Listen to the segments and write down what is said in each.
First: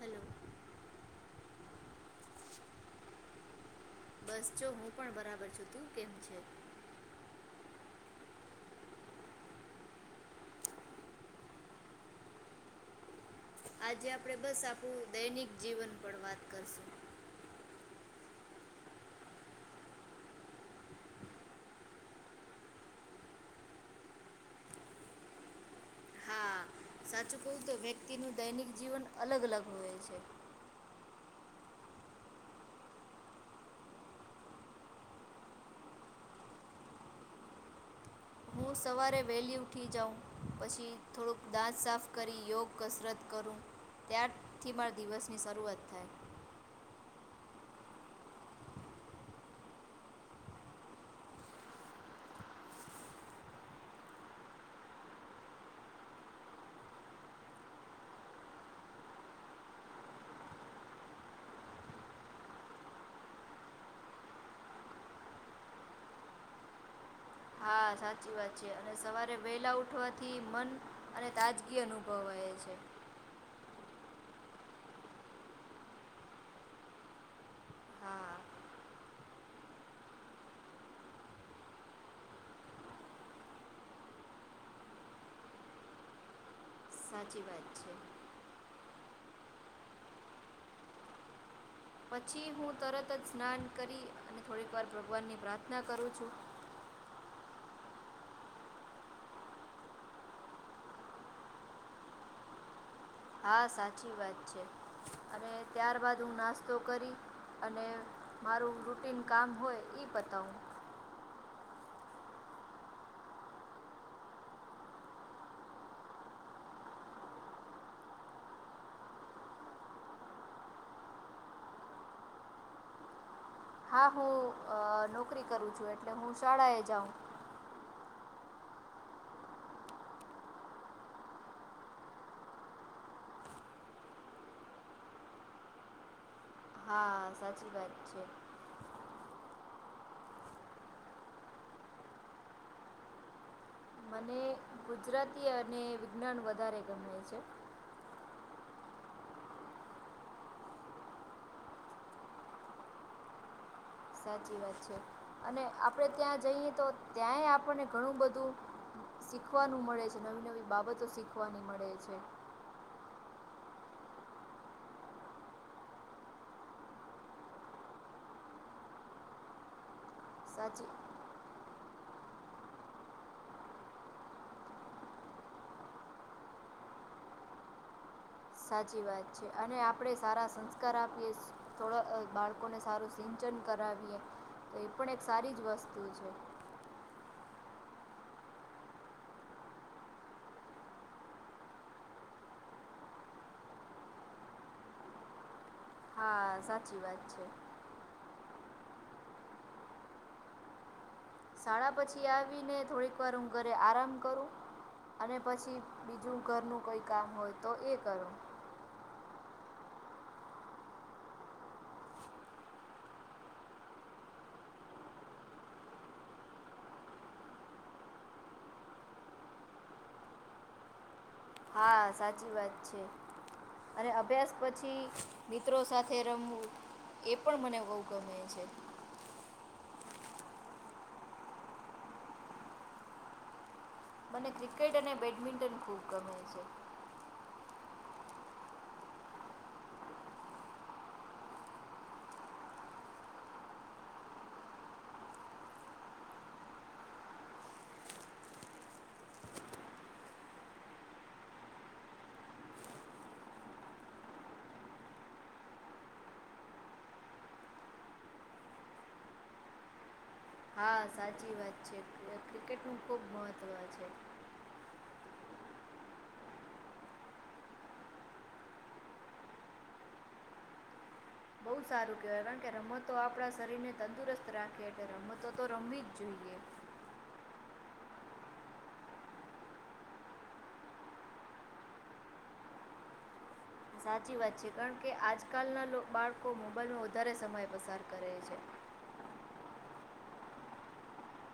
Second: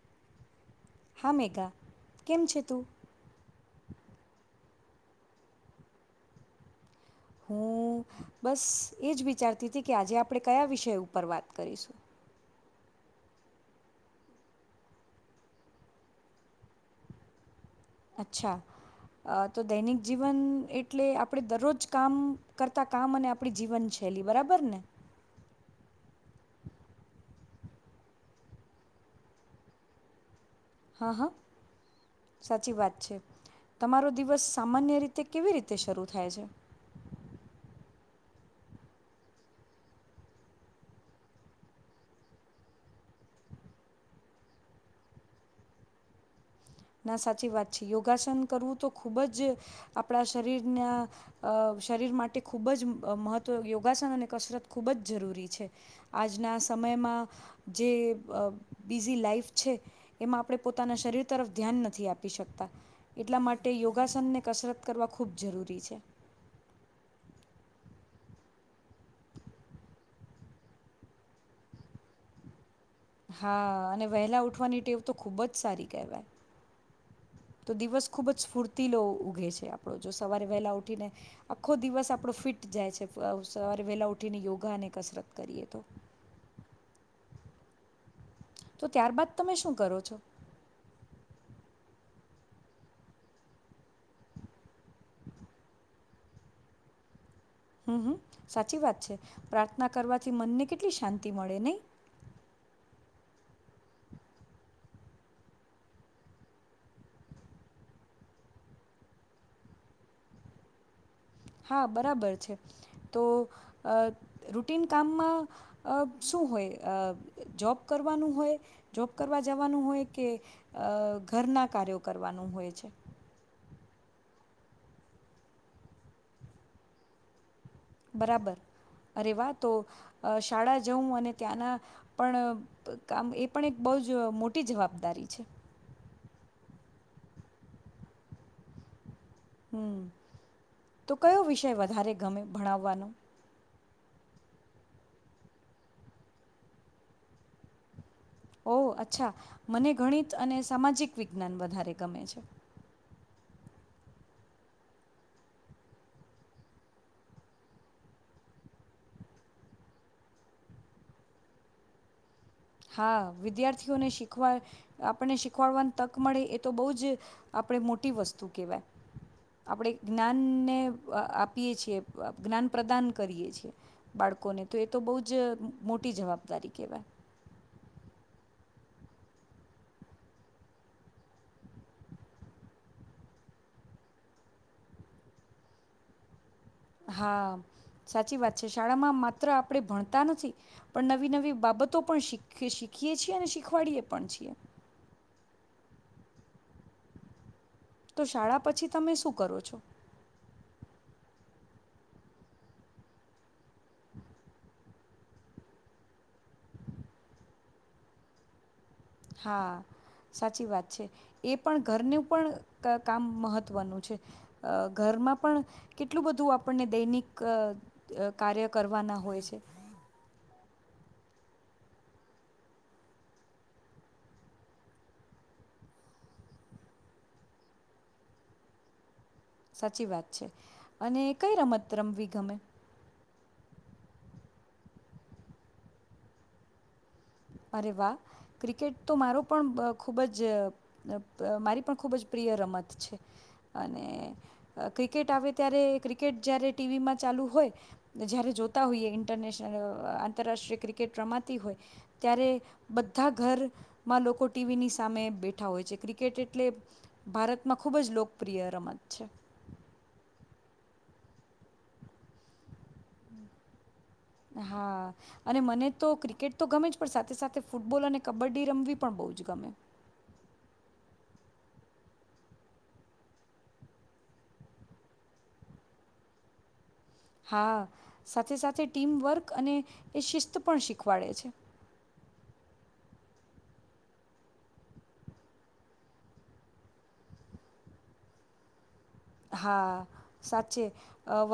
Hello હા મેગા કેમ છે તું? બસ જો હું પણ બરાબર છું. તું કેમ છે? હું બસ એજ વિચારતી હતી કે આજે આપણે કયા વિષય ઉપર વાત કરીશું. આજે આપડે બસ આપું દૈનિક જીવન પર વાત કરશું. અચ્છા તો દૈનિક જીવન એટલે આપણેે દરરોજ કામ કરતા કામ અને આપડી જીવન શૈલી બરાબર ને. હા સાચું કવું તો વ્યક્તિ નું દૈનિક જીવન અલગ-અલગ હોય છે. હા હા સાચી વાત છે. તમારો દિવસ સામાન્ય રીતે કેવી રીતે શરૂ થાય છે? હું સવારે વહેલી ઉઠી જાઉં પછી થોડુંક દાંત સાફ કરી યોગ કસરત કરું ત્યારથી મારા દિવસની શરૂઆત થાય. ના સાચી વાત છે. યોગાસન કરવું તો ખૂબ જ આપણા શરીરના અ શરીર માટે ખૂબ જ મહત્ત્વ યોગાસન અને કસરત ખૂબ જ જરૂરી છે આજના સમયમાં જે અ બીઝી લાાઈફ છે એમાં આપણે પોતાના શરીર તરફ ધ્યાન નથી આપી શકતા એટલા માટે યોગાસનને કસરત કરવા ખૂબ જરૂરી છે. હા સાચી વાત છે અને સવારે વેલા ઉઠવાથી મન અને તાજગી અનુભવાય છે. હા અને વહેલા ઉઠવાની ટેવ તો ખૂબ જ સારી કહેવાય તો દિવસ ખુબ હા જ સ્ફૂર્તીલો ઉઘે છે આપણો જો સવારે વહેલા ઉઠીને આખો દિવસ આપણો ફિટ જાય છે સવારે વહેલા ઉઠીને યોગા અને કસરત કરીએ તો. સાચી વાત છે. તો ત્યારબાદ તમે શું કરો છો? પછી હું તરત જ સ્નાન કરી અને થોડીક વાર ભગવાનની પ્રાર્થના કરું છું. હમ હમ સાચી વાત છે પ્રાર્થના કરવાથી મનને કેટલી શાંતિ મળે નઈ. હા સાચી વાત છે. અને ત્યાર બાાદ હું નાસ્તો કરી અને મારું રૂટીન કામ હોય ઈ પતાવું. હા બરાબર છે. તો અ રુટીન કામમાં અ શું હોય અ જોબ કરવાનું હોય જોબ કરવા જવાનું હોય કે અ ઘરના કાર્યો કરવાનું હોય છે? હા હું નોકરી કરું છું. એટલે હું શાળાએ જાઉ. બરાબર અરે વાહ તો શાળા જઉં અને ત્યાંના પણ કામ એ પણ એક બહુ જ મોટી જવાબદારી છે. હા સાચી વાત છે. હમ તો કયો વિષય વધારે ગમે ભણાવવાનો? મને ગુજરાતી અને વિજ્ઞાન વધારે ગમે છે. ઓ અચ્છા મને ગણિત અને સામાજિક વિજ્ઞાન વધારે ગમે છે. સાચી વાત છે. અને આપડે ત્યાં જઈએ તો ત્યાંય આપણને ઘણું બધું શીખવાનું મળે છે. નવી નવી બાબતો શીખવાની મળે છે. હા વિદ્યાર્થીઓને શીખવા આપણને શીખવાડવાની તક મળે એ તો બહુ જ આપણેે મોટી વસ્તુ કેહેવાય આપડે જ્ઞાનને સાચી આપીએ છીએ. જ્ઞાન પ્રદાન કરીએ છીએ બાળકોને તો એ તો બહુ જ મોટી જવાબદારી કેહેવાય. સાચી વાત છે. અને આપણેે સારા સંસ્કાર આપીએ થોડા બાળકોને સારું સિંચન કરાવીએ તો એ પણ એક સારી જ વસ્તુ છે. હા સાચી વાત છે. શાળામાં માત્ર આપણે ભણતા નથી પણ નવી નવી બાબતો પણ શીખ શીખીએ છીએ અને શીખવાડીએ પણ છીએ. હા સાચી વાત છે. તો શાળા પછી તમે શું કરો છો. શાળા પછી આવીને થોડીક વાર હું ઘરે આરામ કરુ અને પછી બીજુ ઘરનું કોઈ કામ હોય તો એ કરુ. હા સાચી વાત છે. એ પણ ઘરનું પણ કામ મહત્વનું છે. અ ઘરમાં પણ કેટલું બધું આપણને દૈનિક કાર્ય કરવાના હોય છે. હા સાચી વાત છે. અને અભ્યાસ પછી મિત્રો સાથે રમવું એ પણ મને બહુ ગમે છે. સાચી વાત છે. અને કઈ રમત રમવી ગમે મને ક્રિકેટ અને બેડમિન્ટન ખૂબ ગમે છે. અરે વાહ ક્રિકેટ તો મારો પણ ખૂબ જ મારી પણ ખૂબ જ પ્રિય રમત છે. અને ક્રિકેટ આવે ત્યારે ક્રિકેટ જારે ટીવીમાં ચાલુ હોય જયારે જોતા હોઈએ ઇન્ટરનેશનલ આંતરરાષ્ટ્રીય ક્રિકેટ રમાતી હોય ત્યારે બધા ઘરમાં લોકો ટીવીની સામે બેઠા હોય છે. ક્રિકેટ એટલે ભારતમાં ખૂબ જ લોકપ્રિય રમત છે. હા સાચી વાત છે. ક્રિકેટ નું ખુબ મહત્વ છે. હા અને મને તો ક્રિકેટ તો ગમે જ પણ સાથે સાથે ફૂટબોલ અને કબડ્ડી રમવી પણ બહુ જ ગમે. બહુ સારું કેહેવાય કારણ કે રમતો આપણા શરીર ને તંદુરસ્ત રાખીએ એટલે રમતો તો રમવી જ જોઈએ. હા સાથે સાથે ટીમવર્ક અને એ શિસ્ત પણ શીખવાડે છે. સાચી વાત છે. કારણ કે આજકાલના લોકો બાળકો મોબાઈલમાં વધારે સમય પસાર કરે છે. હા સાચે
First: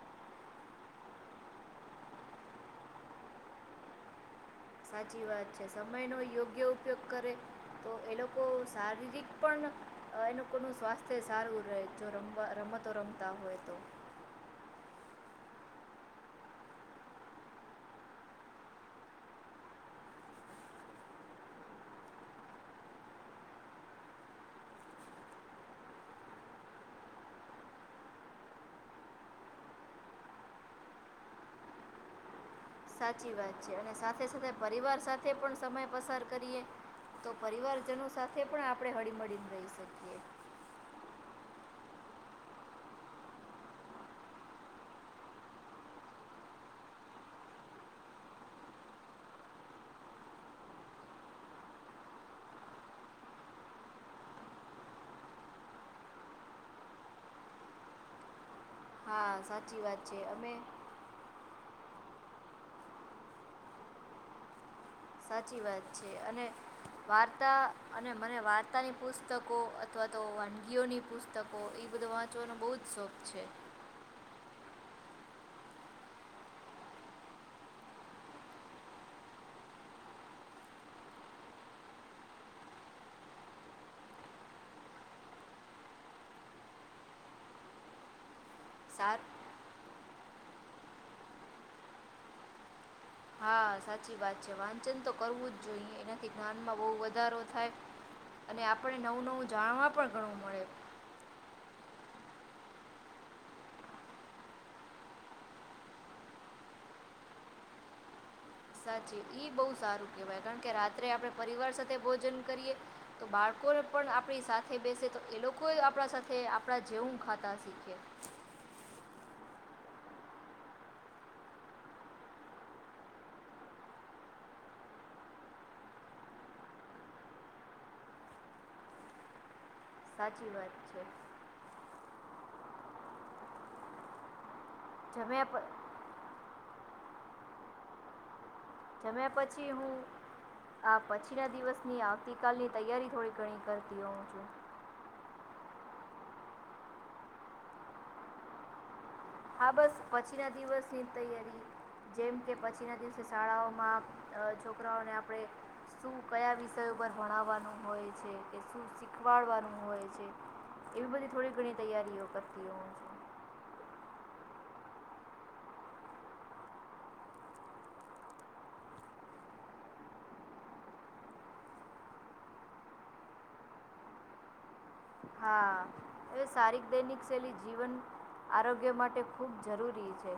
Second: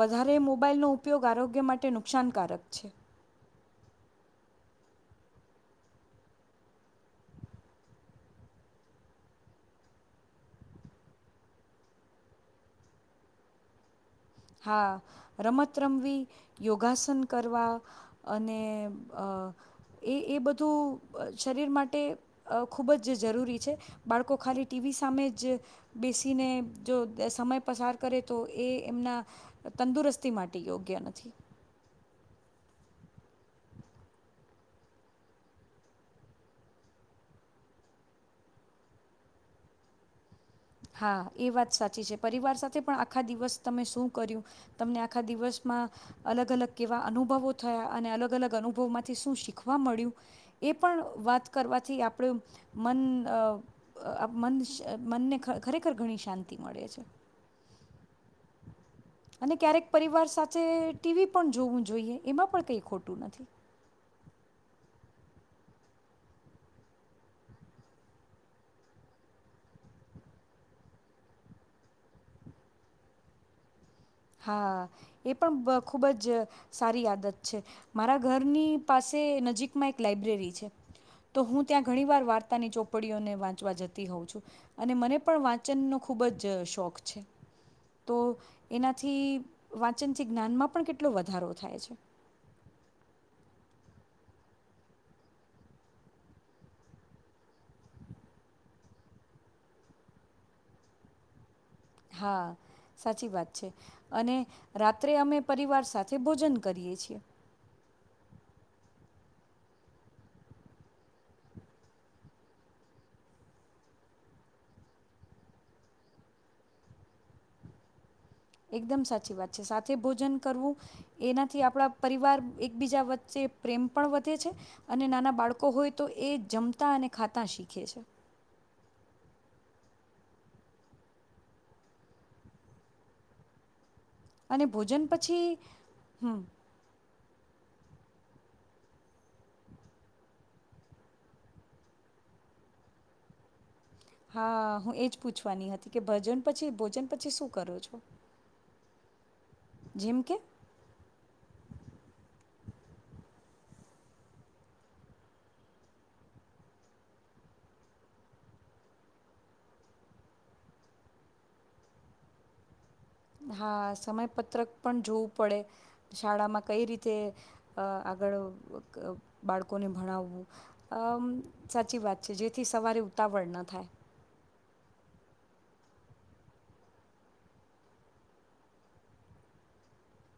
વધારે મોબાઈલનો ઉપયોગ આરોગ્ય માટે નુકસાનકારક છે. સાચી વાત છે. સમય નો યોગ્ય ઉપયોગ કરે તો એ લોકો શારીરિક પણ એ લોકોનું સ્વાસ્થ્ય સારું રહે જો રમ રમતો રમતા હોય તો. હા રમત રમવી યોગાસન કરવા અને એ એ બધું શરીર માટે ખૂબ જ જરૂરી છે, બાળકો ખાલી ટીવી સામે જ બેસીને જો સમય પસાર કરે તો એ એમના તંદુરસ્તી માટે યોગ્ય નથી સાચી વાત છે, અને સાથે સાથે પરિવાર સાથે પણ સમય પસાર કરીએ તો પરિવારજનો સાથે પણ આપણે હળીમળીને રહી શકીએ હા એ વાત સાચી છે, પરિવાર સાથે પણ આખા દિવસ તમે શું કર્યું તમને આખા દિવસમાં અલગ અલગ કેવા અનુભવો થયા અને અલગ અલગ અનુભવમાંથી શું શીખવા મળ્યું એ પણ વાત કરવાથી આપડું મન મન મનને ખરેખર ઘણી શાંતિ મળે છે. હા અને સાચી ક્યારેક વાત છે પરિવાર અમે સાથે ટીવી પણ જોવું છે. [inaudible] જોઈએ એમાં પણ કંઈ ખોટું નથી સાચી વાત છે, અને વાર્તા અને મને વાર્તાની પુસ્તકો અથવા તો વાનગીઓની પુસ્તકો એ બધો વાંચવાનો બહુ જ શોખ છે. હા એ પણ ખુબ જ સારી આદત છે, મારા ઘરની પાસે નજીકમાં એક લાઈબ્રેરી છે, તો હું ત્યાં ઘણી વાર વાર્તાની ચોપડીઓને વાંચવા જતી હોઉં છું અને મને પણ વાંચનનોો ખુબ જ શોખ છે, તો સાર થી વા ચચથી જ્ઞાનમાં પણ કેટલો વધારો થાય છે. હા સાચી વાત છે, વાંચન તો કરવું જ જોઈએ એનાથી જ્ઞાનમાં બહુ વધારો થાય, અને આપણને નવું-નવું જાણવા પણ ઘણું મળે. હા સાચી વાત છે, અને રાત્રે અમે પરિવાર સાથે ભોજન કરીએ છીએ. [unintelligible] ઈ બહું સારું કેવાય કારણ કે રાત્રે આપણે પરિવાર સાથે ભોજન કરીએ તો બાળકોને પણ આપણી સાથે બેસે તો એ લોકો એ આપણા સાથે આપડા જેવું ખાતા શીખીએ. એકદમ સાચી વાત છે, સાથે ભોજન કરવું એનાથી આપણા પરિવાર એકબીજા વચ્ચે પ્રેમ પણ વધે છે, અને નાના બાળકો હોય તો એ જમતા અને ખાતા શીખે છે. સાચી વાત છે. અને ભોજન જમ્યા પછી પ હમ્મ જમ્યા પછી હું આ પછી ના દિવસની આવતી કાલની તૈયારી થોડી ઘણી કરતી હોય. હા હું એજ પૂછવાની હતી, કે ભજન પછી ભોજન પછી શું કરો છો? હા બસ જેમ પછી કે ના દિવસ ની તૈયારી જેમ કે પછીના દિવસે શાળાઓમાં અહ છોકરાઓને આપણે શું કયા વિષય ઉપર ભણાવવાનું હોય છે, કે શું શીખવાડવાનું હોય છે, એવી બધી થોડી ઘણી તૈયારીઓ કરતી હોઉ છું. હા સમયપત્રક પણ જોવું પડે, શાળામાં કઈ રીતે અહ આગળ ક બાળકોને ભણાવવું, અમ સાચી વાત છે. જેથી સવારે ઉતાવળ ન થાય. હા એ સારીક દૈનિક શૈલી જીવન આરોગ્ય માટે ખૂબ જરૂરી છે.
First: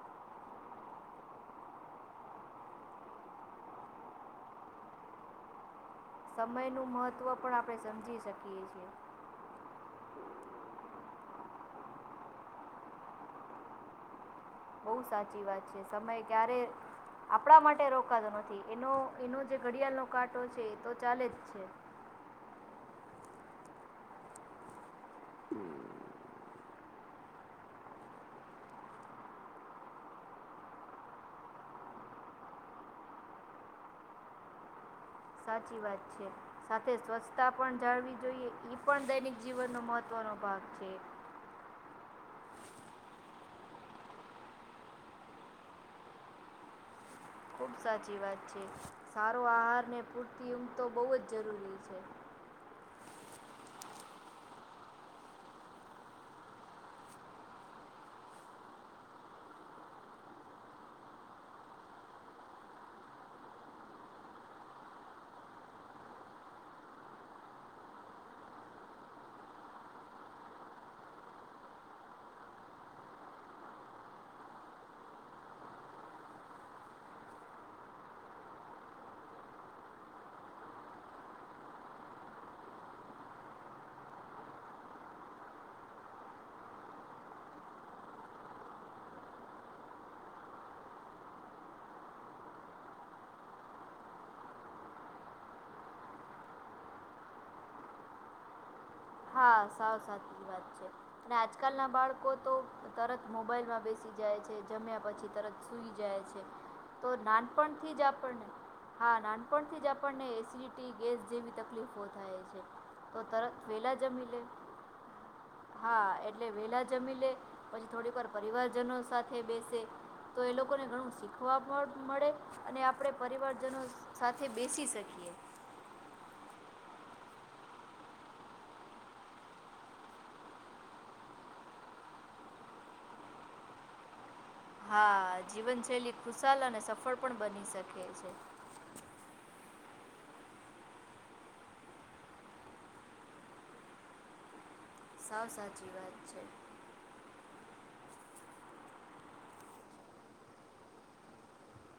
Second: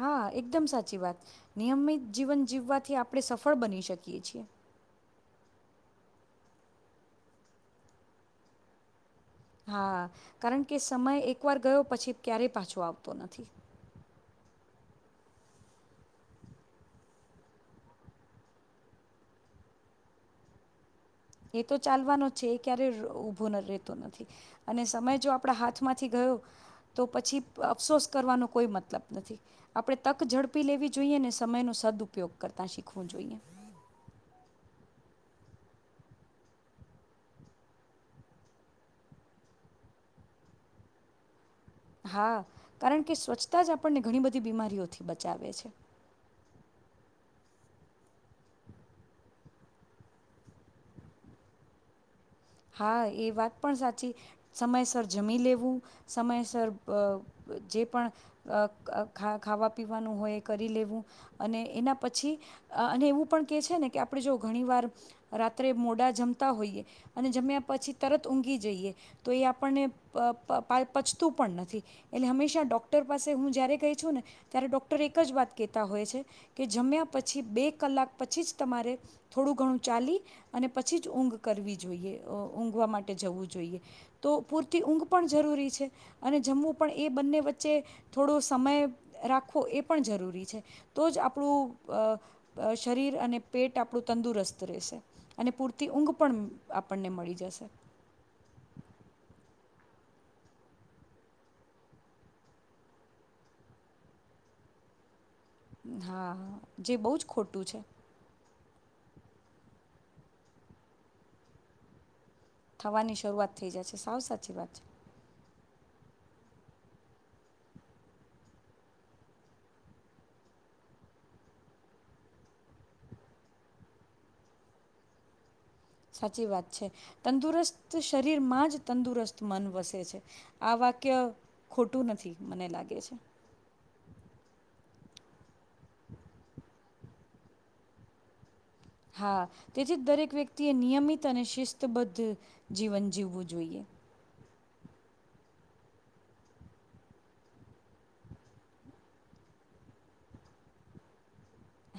હા એકદમ સાચી વાત. નિયમિત જીવન જીવવાથી આપણે સફળ બની શકીએ છીએ. સમય નું મહત્વ પણ આપણે સમજી શકીએ છીએ. હા કારણ કે સમય એકવાર ગયો પછી ક્યારેય પાછો આવતો નથી. બહુ સાચી વાત છે. સમય ક્યારે આપણા માટે રોકાતો નથી, એનો એનો જે ઘડિયાળનો કાંટો છે તો ચાલે જ એ છે તો ચાલવાનો છે એ ક્યારે રો રો ભૂ ન રહેતો નથી અને સમય જો આપણા હાથમાંથી ગયો તો પછી અફસોસ કરવાનો કોઈ મતલબ નથી. આપડે તક ઝડપી લેવી જોઈએ ને સમય નો સદઉપપયોગ કરતા શીખવું જોઈએ. સાચી વાત છે સાથે સ્વચ્છતા પણ જાળવી જોઈએ. ઈ પણ દૈનિક જીવનનો મહત્વનો ભાગ છે. હા કારણ કે સ્વચ્છતા જ આપણને ઘણી બધી બીમારીઓથી બચાવે છે. ખુબ સાચી વાત છે. સારો આહાર ને પૂરતી ઊંઘતો બહુ જ જરૂરી છે. હા એ વાત પણ સાચી સમયસર જમી લેવું સમયસર અ જે પણ અ ખાવા પીવાનું હોય કરી લેવું અને એના પછી અને એવું પણ કે છે, ને કે આપણેે જો ઘણી વાર રાત્રે મોડા જમતા હોઈએ અને જમ્યા પછી તરત ઊંઘી જઈએ. તો એ આપણને પ પચતું પણ નથી. એટલે હંમેશા ડૉક્ટર પાસે હું જ્યારે કઈ છું ને ત્યારે ડૉક્ટર એક જ વાત કહેતા હોય છે. કે જમ્યા પછી બે કલાક પછી જ તમારે થોડું ઘણું ચાલી અને પછી જ ઊંઘ કરવી જોઈ જોઈએ અ ઊંઘવા માટે જવું જોઈએ તો પૂરતી ઊંઘ પણ જરૂરી છે. અને જમવું પણ એ બંને વચ્ચે થોડો સમય રાખવો એ પણ જરૂરી છે. તો જ આપણું અ અ શરીર અને પેટ આપણું તંદુરસ્ત રહેશે. અને પૂરતી ઊંઘ પણ આપણને મળી જશે. હા સાવ સાચી વાત છે. અને આજકાલ ના બાળકો તો તરત મોબાઈલમાં બેસી જાય છે. જમ્યા પછી તરત સુઈ જાય હા છે. જે તો બહુ જ ખોટું છે નાનપણથી જ આપણને હા નાનપણથી જ આપણને એસિડિટી ગેસ જેવી તકલીફો થાય છે. થવાની તો શરૂઆત તરત થઈ એ જ્યાં વહેલા છે, સાવ જમી લે સાચી વાત છે. હા, એટલે વહેલા જમી લે, પછી થોડીક વાર પરિવારજનો સાથે બેસે, તો એ લોકોને ઘણું શીખવા પણ મળે અને આપણે પરિવારજનો સાથે બેસી શકીએ. સાચી વાત છે. તંદુરસ્ત શરીરમાં જ તંદુરસ્ત મન વસે છે. આ વાક્ય ખોટું નથી, મને લાગે છે. હા, જીવનશૈલી ખુશાલ અને સફળ પણ બની શકે છે. હા, તેથી જ દરેક વ્યક્તિએ નિયમિત અને શિસ્તબદ્ધ જીવન જીવવું જોઈએ. સાવ સાચી વાત છે.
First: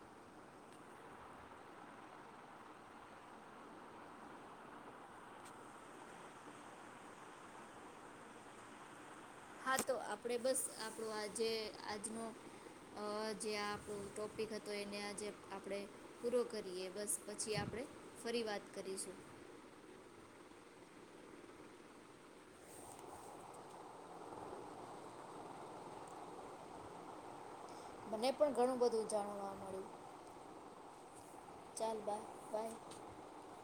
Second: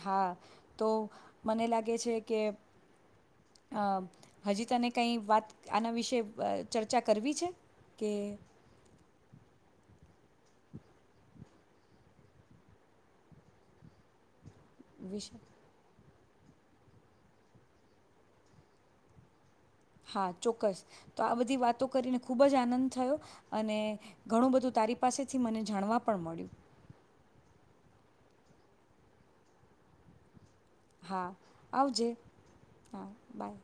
હા તો મને લાગે છે કે, અ હજી તને કઈ વાત આના વિશે અ ચર્ચા કરવી છે કે હા તો આપડે બસ આપણો આજે આજનો અહ જે આ ટોપિક હત તો એને આજેે વિશે આપણે પૂરો કરીએ બસ. પછી આપણે ફરી વાત કરીશું. હા, ચોક્કસ તો આ બધી વાતો કરીને ખૂબ જ આનંદ થયો. અને ઘણું બધું તારી પાસેથી મને જાણવા પણ મળ્યું. મને પણ ઘણું બધું જાણવા મળ્યું. હા ચાલ આવજે. બાય બાય હા બાય.